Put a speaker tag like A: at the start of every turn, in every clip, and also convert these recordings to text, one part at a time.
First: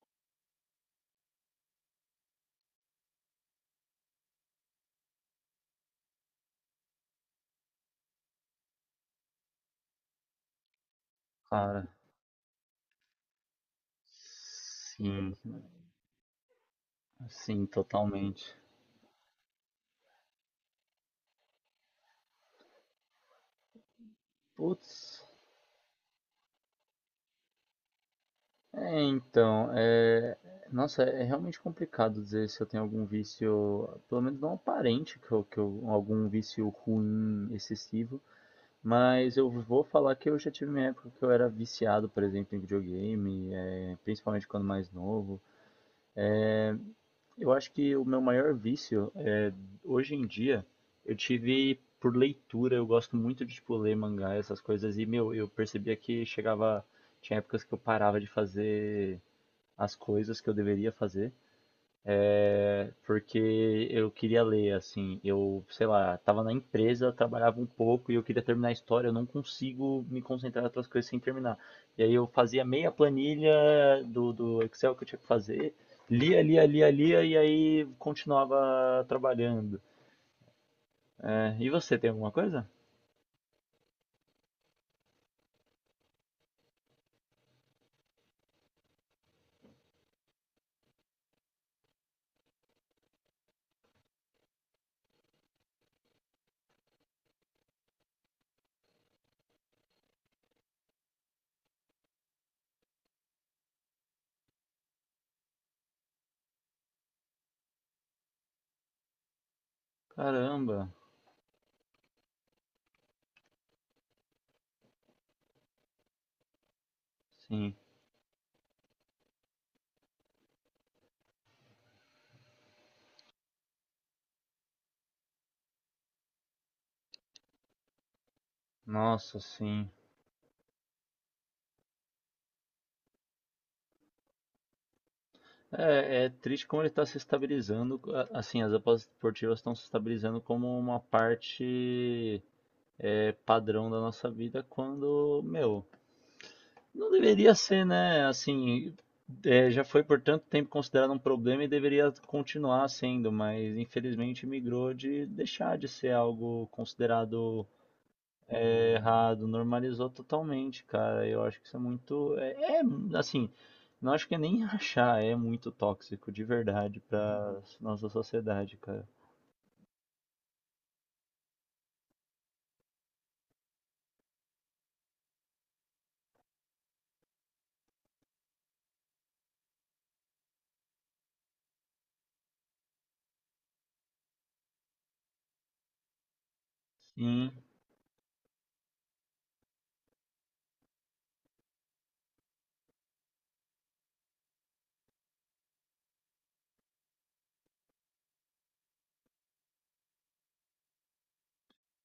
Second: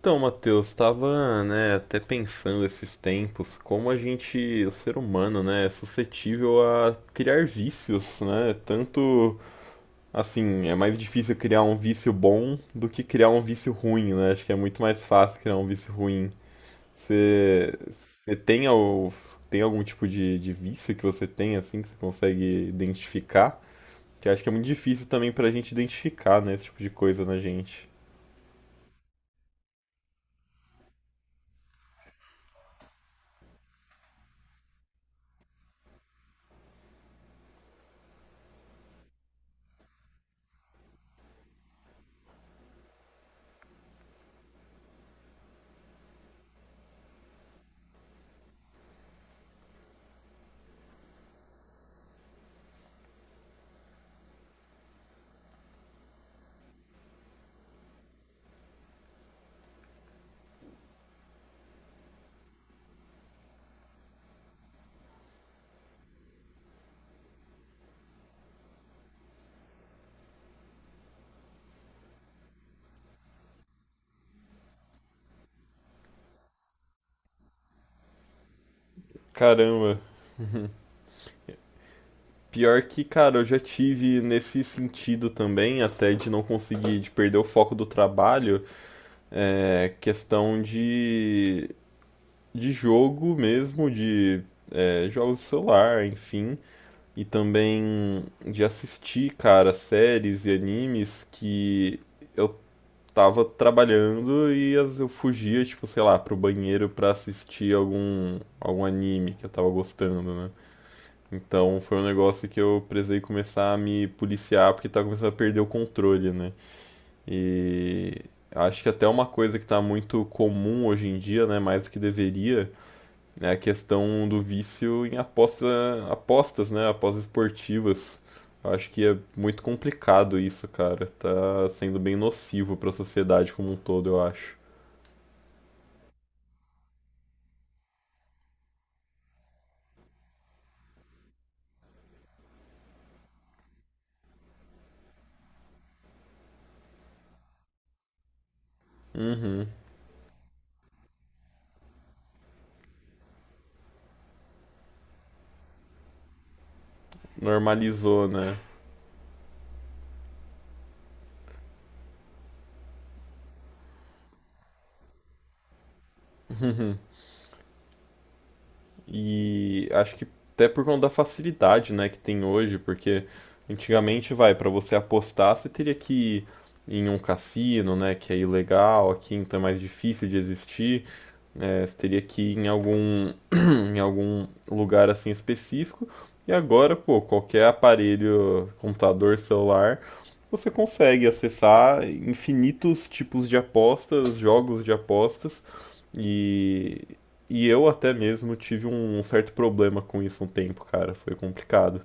A: Então, Matheus, estava, né, até pensando esses tempos, como a gente, o ser humano, né, é suscetível a criar vícios, né? Tanto assim, é mais difícil criar um
B: Cara,
A: vício bom do que criar um vício ruim, né? Acho que é muito mais
B: sim,
A: fácil criar um vício ruim.
B: sim,
A: Você você
B: totalmente.
A: tem, tem algum tipo de vício que você tem, assim, que você consegue identificar? Que acho que é muito difícil
B: Putz,
A: também pra gente identificar, né, esse tipo de coisa na gente.
B: é, então, é, nossa, é realmente complicado dizer se eu tenho algum vício, pelo menos não aparente, algum vício ruim, excessivo, mas eu vou falar que eu já tive minha época que eu era viciado, por exemplo, em videogame, principalmente quando mais novo. Eu acho que o meu maior vício hoje em dia, eu tive por leitura, eu gosto muito de tipo ler mangá, essas coisas e meu, eu percebia que chegava tinha épocas que eu parava de fazer as coisas que eu deveria fazer, porque eu queria ler assim, eu, sei lá, tava na empresa, trabalhava um pouco e eu queria terminar a história, eu não consigo me concentrar em outras coisas sem terminar. E aí eu fazia meia planilha do Excel que eu tinha que fazer, lia, lia, lia, lia e aí continuava trabalhando.
A: Caramba.
B: É, e você tem alguma coisa?
A: Pior que, cara, eu já tive nesse sentido também, até de não conseguir, de perder o foco do trabalho, é, questão de jogo mesmo, de é, jogos de celular, enfim, e também de assistir, cara, séries e animes que eu tava trabalhando e às vezes eu fugia, tipo, sei lá, pro banheiro pra assistir algum, algum anime que eu tava gostando, né?
B: Caramba,
A: Então foi um negócio que eu precisei começar a me policiar porque tá começando a perder o controle, né?
B: sim.
A: E.} Acho que até uma coisa que tá muito comum hoje em dia, né, mais do que deveria, é a questão do vício em aposta, apostas, né, apostas esportivas. Eu acho que é
B: Nossa,
A: muito
B: sim.
A: complicado isso, cara. Tá sendo bem nocivo pra sociedade como um todo, eu acho.
B: É, é triste como ele está se estabilizando. Assim, as apostas esportivas estão se estabilizando como uma parte padrão da nossa vida, quando, meu, não deveria ser, né? Assim,
A: Uhum.
B: já foi por tanto tempo considerado um problema e deveria continuar sendo, mas infelizmente migrou de deixar de ser algo considerado.
A: Normalizou, né?
B: É errado, normalizou totalmente, cara. Eu acho que isso é muito. É, assim, não acho que é nem achar, é muito tóxico, de verdade, pra nossa sociedade, cara.
A: E acho que até por conta da facilidade, né, que tem hoje, porque antigamente, vai, para você apostar, você teria que ir em um cassino, né, que é ilegal, aqui então é mais difícil de existir. É, você teria que ir em algum, em algum lugar assim específico. E agora, pô,
B: Sim.
A: qualquer aparelho, computador, celular, você consegue acessar infinitos tipos de apostas, jogos de apostas. E e eu até mesmo tive um certo problema com isso um tempo, cara. Foi complicado.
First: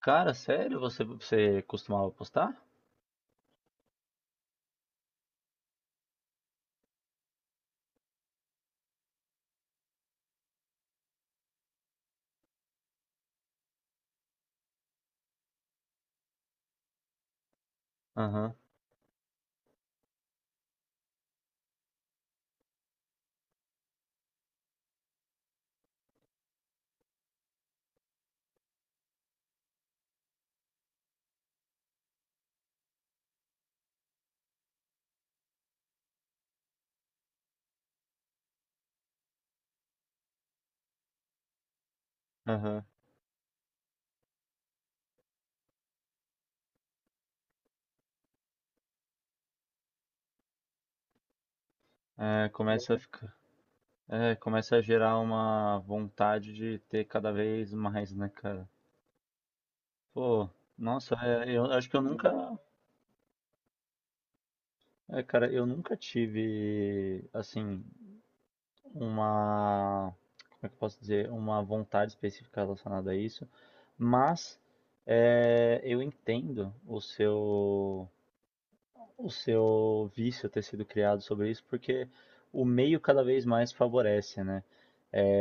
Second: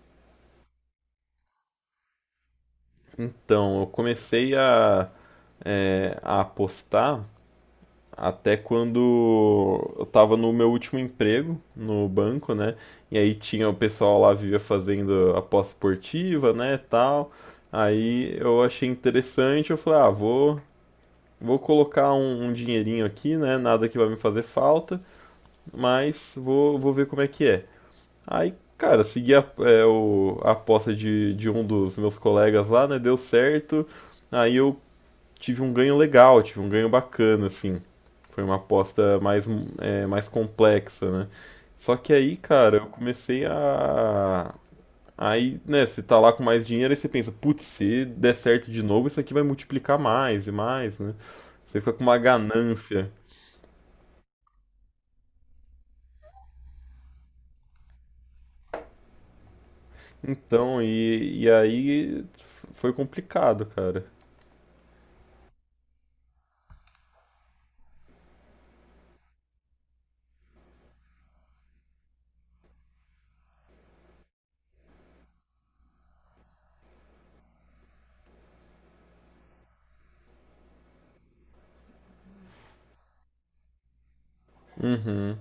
B: Cara, sério? Você costumava postar?
A: Então, eu comecei a, é, a apostar até quando eu tava no meu último emprego no banco, né? E aí tinha o pessoal lá vivia fazendo aposta esportiva, né, tal. Aí
B: Aham,
A: eu achei interessante, eu falei, ah, vou, vou colocar um, um dinheirinho aqui, né? Nada que vai me fazer falta, mas vou, vou ver como é que é. Aí, cara, segui a, é, o, a aposta de um dos meus colegas lá, né? Deu certo. Aí eu tive um ganho legal, tive um ganho bacana, assim. Foi uma aposta mais, é, mais complexa, né? Só que aí, cara,
B: aham.
A: eu comecei a. Aí, né, você tá lá com mais dinheiro e você pensa, putz, se der certo de novo, isso aqui vai multiplicar mais e mais, né? Você fica com uma
B: É, começa a
A: ganância.
B: ficar. É, começa a gerar uma vontade de ter cada vez mais, né, cara? Pô,
A: Então,
B: nossa,
A: e
B: é, eu acho que eu
A: aí
B: nunca.
A: foi complicado, cara.
B: É, cara, eu nunca tive, assim, uma, como é que eu posso dizer, uma vontade específica relacionada a isso, mas é, eu entendo o seu vício ter sido criado sobre isso, porque o meio cada vez mais favorece, né?
A: Uhum,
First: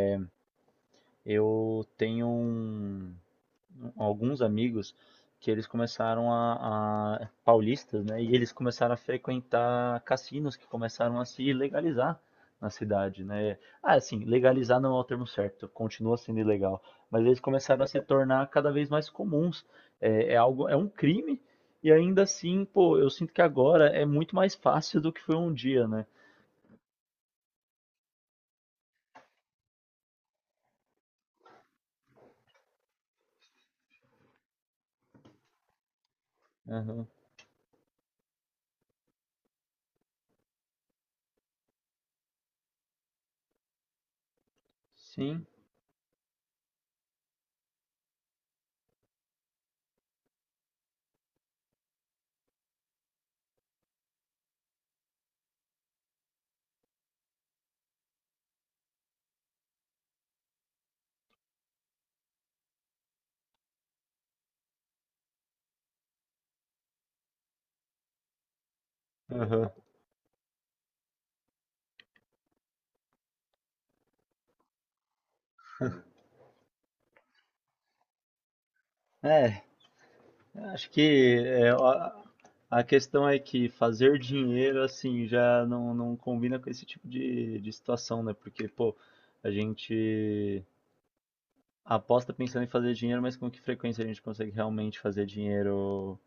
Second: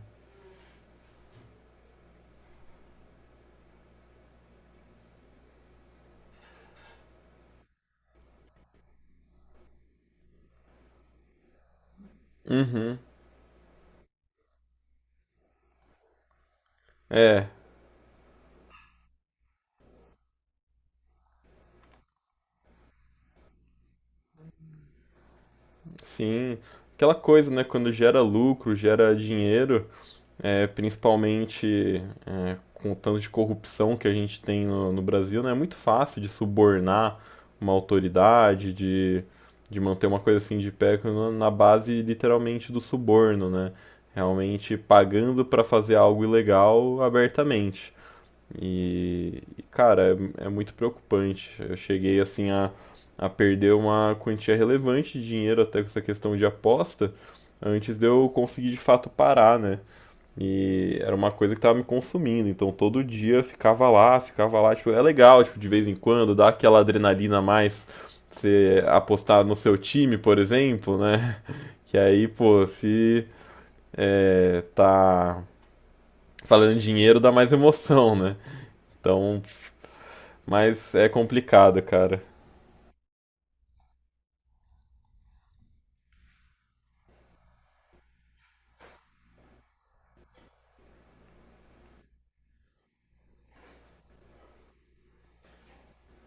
B: Eu tenho um, alguns amigos que eles começaram a paulistas, né? E eles começaram a frequentar cassinos que começaram a se legalizar na
A: uhum.
B: cidade, né? Ah, assim, legalizar não é o termo certo, continua sendo ilegal, mas eles
A: É,
B: começaram a se tornar cada vez mais comuns. É, é algo, é um crime e ainda assim, pô, eu sinto que agora é muito mais fácil do que foi um dia, né?
A: sim. Aquela coisa, né? Quando gera lucro, gera dinheiro, é, principalmente é, com o tanto de corrupção que a gente tem no, no Brasil, né? É muito fácil de
B: Aham.
A: subornar uma autoridade, de manter uma coisa assim de pé na base literalmente do suborno, né? Realmente pagando
B: Sim.
A: para fazer algo ilegal abertamente. E, cara, é, é muito preocupante. Eu cheguei assim a perder uma quantia relevante de dinheiro até com essa questão de aposta, antes de eu conseguir de fato parar, né? E era uma coisa que tava me consumindo, então todo dia eu ficava lá, tipo, é legal, tipo, de vez em quando, dá aquela adrenalina a mais, você apostar no
B: Aham.
A: seu time, por exemplo, né? Que aí, pô, se é, tá falando em dinheiro, dá mais emoção, né? Então,
B: É, acho
A: mas é
B: que é,
A: complicado,
B: ó,
A: cara.
B: a questão é que fazer dinheiro assim já não, não combina com esse tipo de situação, né? Porque, pô, a gente aposta pensando em fazer dinheiro, mas com que frequência a gente consegue realmente fazer dinheiro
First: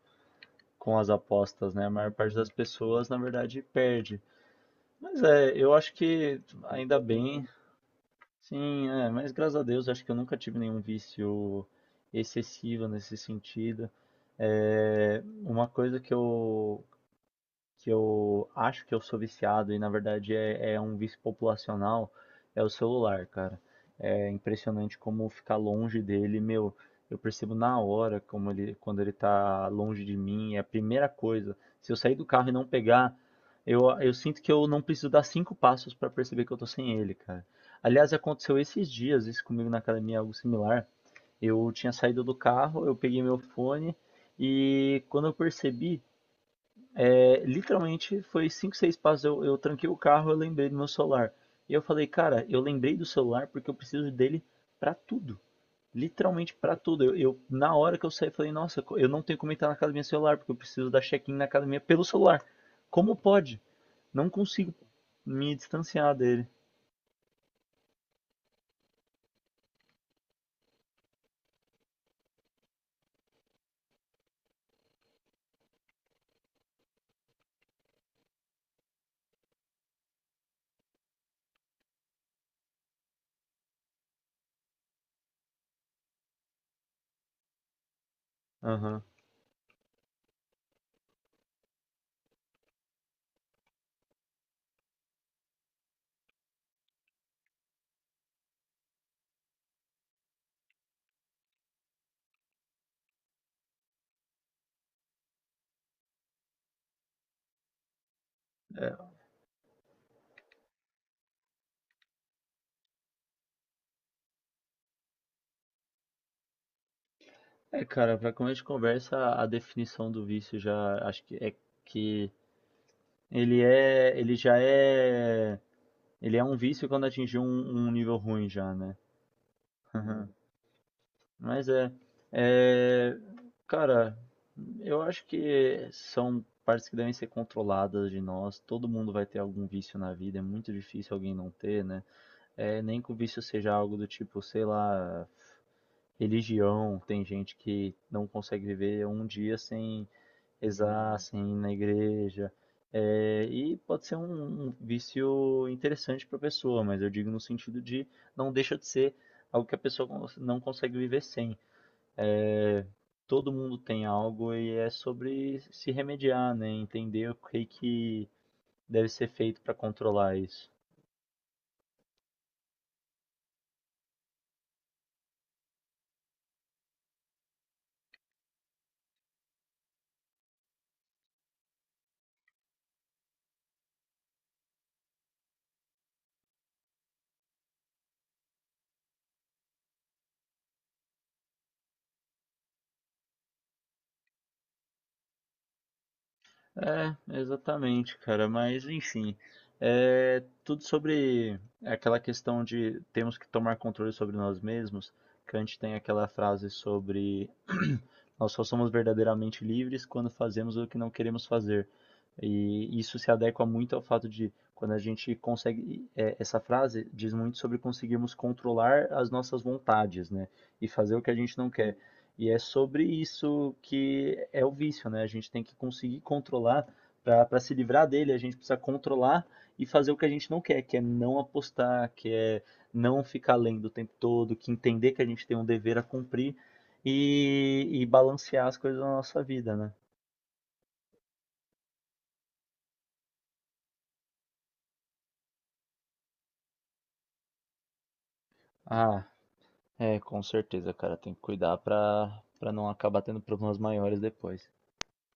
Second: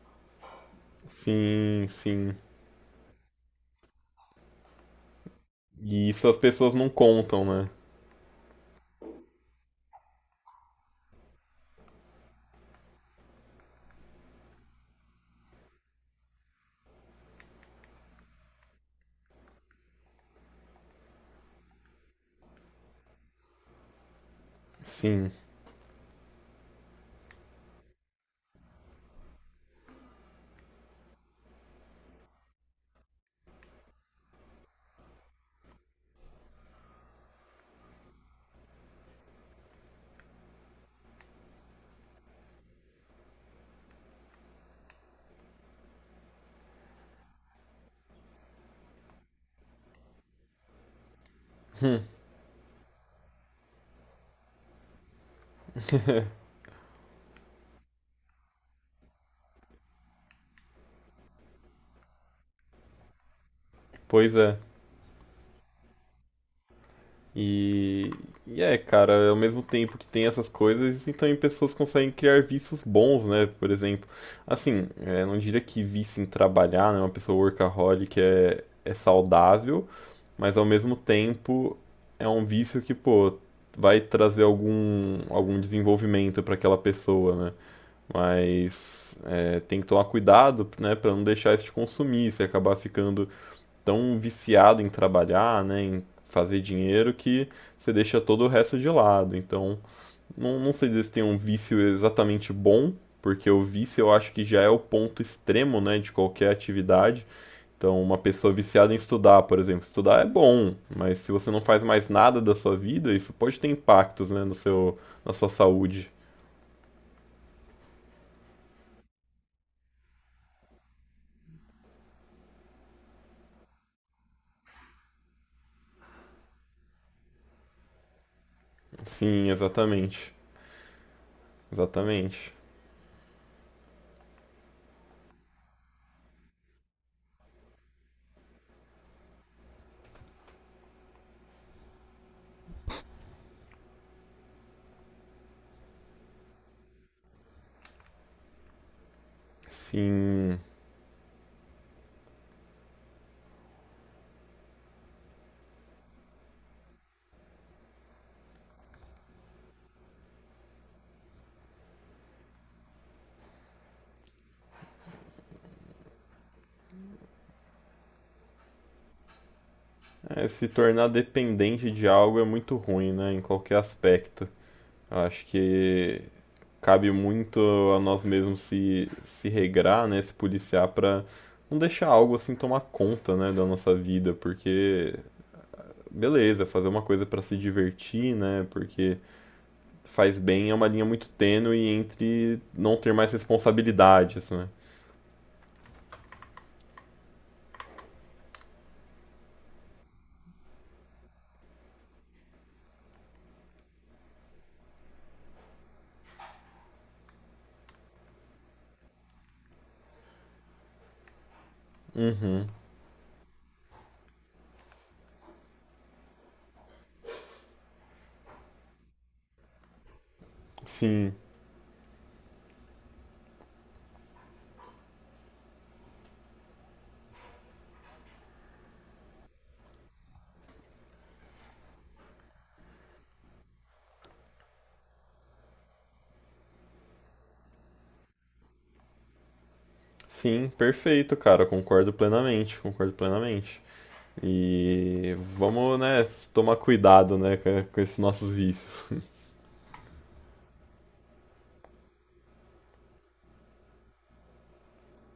B: com as apostas,
A: Sim,
B: né? A maior parte
A: sim.
B: das pessoas, na verdade, perde. Mas é, eu acho
A: E isso as
B: que
A: pessoas não
B: ainda
A: contam,
B: bem,
A: né?
B: sim, é, mas graças a Deus, acho que eu nunca tive nenhum vício excessivo nesse sentido. É, uma coisa que eu acho que eu sou viciado e na verdade é, é um vício populacional, é o celular, cara. É impressionante como
A: Sim,
B: ficar longe dele, meu. Eu percebo na hora como ele, quando ele tá longe de mim, é a primeira coisa. Se eu sair do carro e não pegar, eu sinto que eu não preciso dar cinco passos para perceber que eu tô sem ele, cara. Aliás, aconteceu esses dias, isso comigo na academia, algo similar. Eu tinha saído do carro, eu peguei meu fone e quando eu percebi, é, literalmente foi 5, 6 passos. Eu tranquei o carro, eu lembrei do meu celular. E eu falei, cara, eu lembrei do celular porque eu preciso dele pra tudo. Literalmente pra tudo. Na hora que eu saí, falei, nossa, eu não tenho como entrar na academia celular porque eu preciso dar check-in na academia pelo celular. Como pode? Não
A: pois é.
B: consigo me distanciar dele.
A: E, e é, cara, ao mesmo tempo que tem essas coisas, e também pessoas conseguem criar vícios bons, né? Por exemplo, assim, é, não diria que vício em trabalhar, né? Uma pessoa workaholic é, é saudável, mas ao mesmo tempo é um vício que, pô, vai trazer algum, algum desenvolvimento para aquela pessoa, né?
B: Aham.
A: Mas é, tem que tomar cuidado, né, para não deixar isso te consumir, você acabar ficando tão viciado em trabalhar, né, em fazer dinheiro que você deixa todo o resto de lado. Então, não, não sei dizer se tem um vício exatamente bom, porque o vício eu acho que já é o ponto extremo, né, de qualquer atividade. Então, uma pessoa viciada em estudar, por exemplo, estudar é bom, mas se você não faz mais nada da sua vida, isso pode ter impactos, né, no seu, na sua saúde.
B: É, é, cara, pra começo de conversa, a definição do vício já acho que é que ele é, ele já é. Ele é um vício quando atingiu um, um nível ruim já, né?
A: Sim, exatamente.
B: Mas
A: Exatamente.
B: é, cara, eu acho que são partes que devem ser controladas de nós. Todo mundo vai ter algum vício na vida, é muito difícil alguém não ter, né? É, nem que o vício seja algo do tipo, sei lá, religião. Tem gente que não consegue viver um dia sem.
A: Sim,
B: Exassem, na igreja. Eh, e pode ser um, um vício interessante para a pessoa, mas eu digo no sentido de não deixa de ser algo que a pessoa não consegue viver sem. Eh, todo mundo tem algo e é sobre se remediar, né? Entender o que que deve ser feito para controlar
A: é, se
B: isso.
A: tornar dependente de algo é muito ruim, né? Em qualquer aspecto. Eu acho que cabe muito a nós mesmos se, se regrar, né? Se policiar para não deixar algo assim tomar conta, né? Da nossa vida, porque, beleza, fazer uma coisa para se divertir, né? Porque faz bem é uma linha muito tênue entre não ter mais responsabilidades, né?
B: É, exatamente, cara. Mas enfim, é tudo sobre aquela questão de temos que tomar controle sobre nós mesmos. Kant tem aquela frase sobre nós só somos verdadeiramente livres quando fazemos o que não queremos fazer. E isso se adequa muito ao fato de quando a gente consegue. É, essa frase diz muito sobre conseguirmos controlar as nossas vontades, né? E fazer o que
A: Sim,
B: a gente não quer. E é sobre isso que é o vício, né? A gente tem que conseguir controlar, para se livrar dele, a gente precisa controlar e fazer o que a gente não quer, que é não apostar, que é não ficar lendo o tempo todo, que entender que a gente tem um dever a cumprir e balancear as coisas na nossa vida, né?
A: sim, perfeito, cara. Concordo plenamente, concordo plenamente. E vamos, né, tomar cuidado, né, com esses nossos vícios.
B: Ah, é, com certeza, cara, tem que cuidar para para não acabar tendo problemas maiores depois.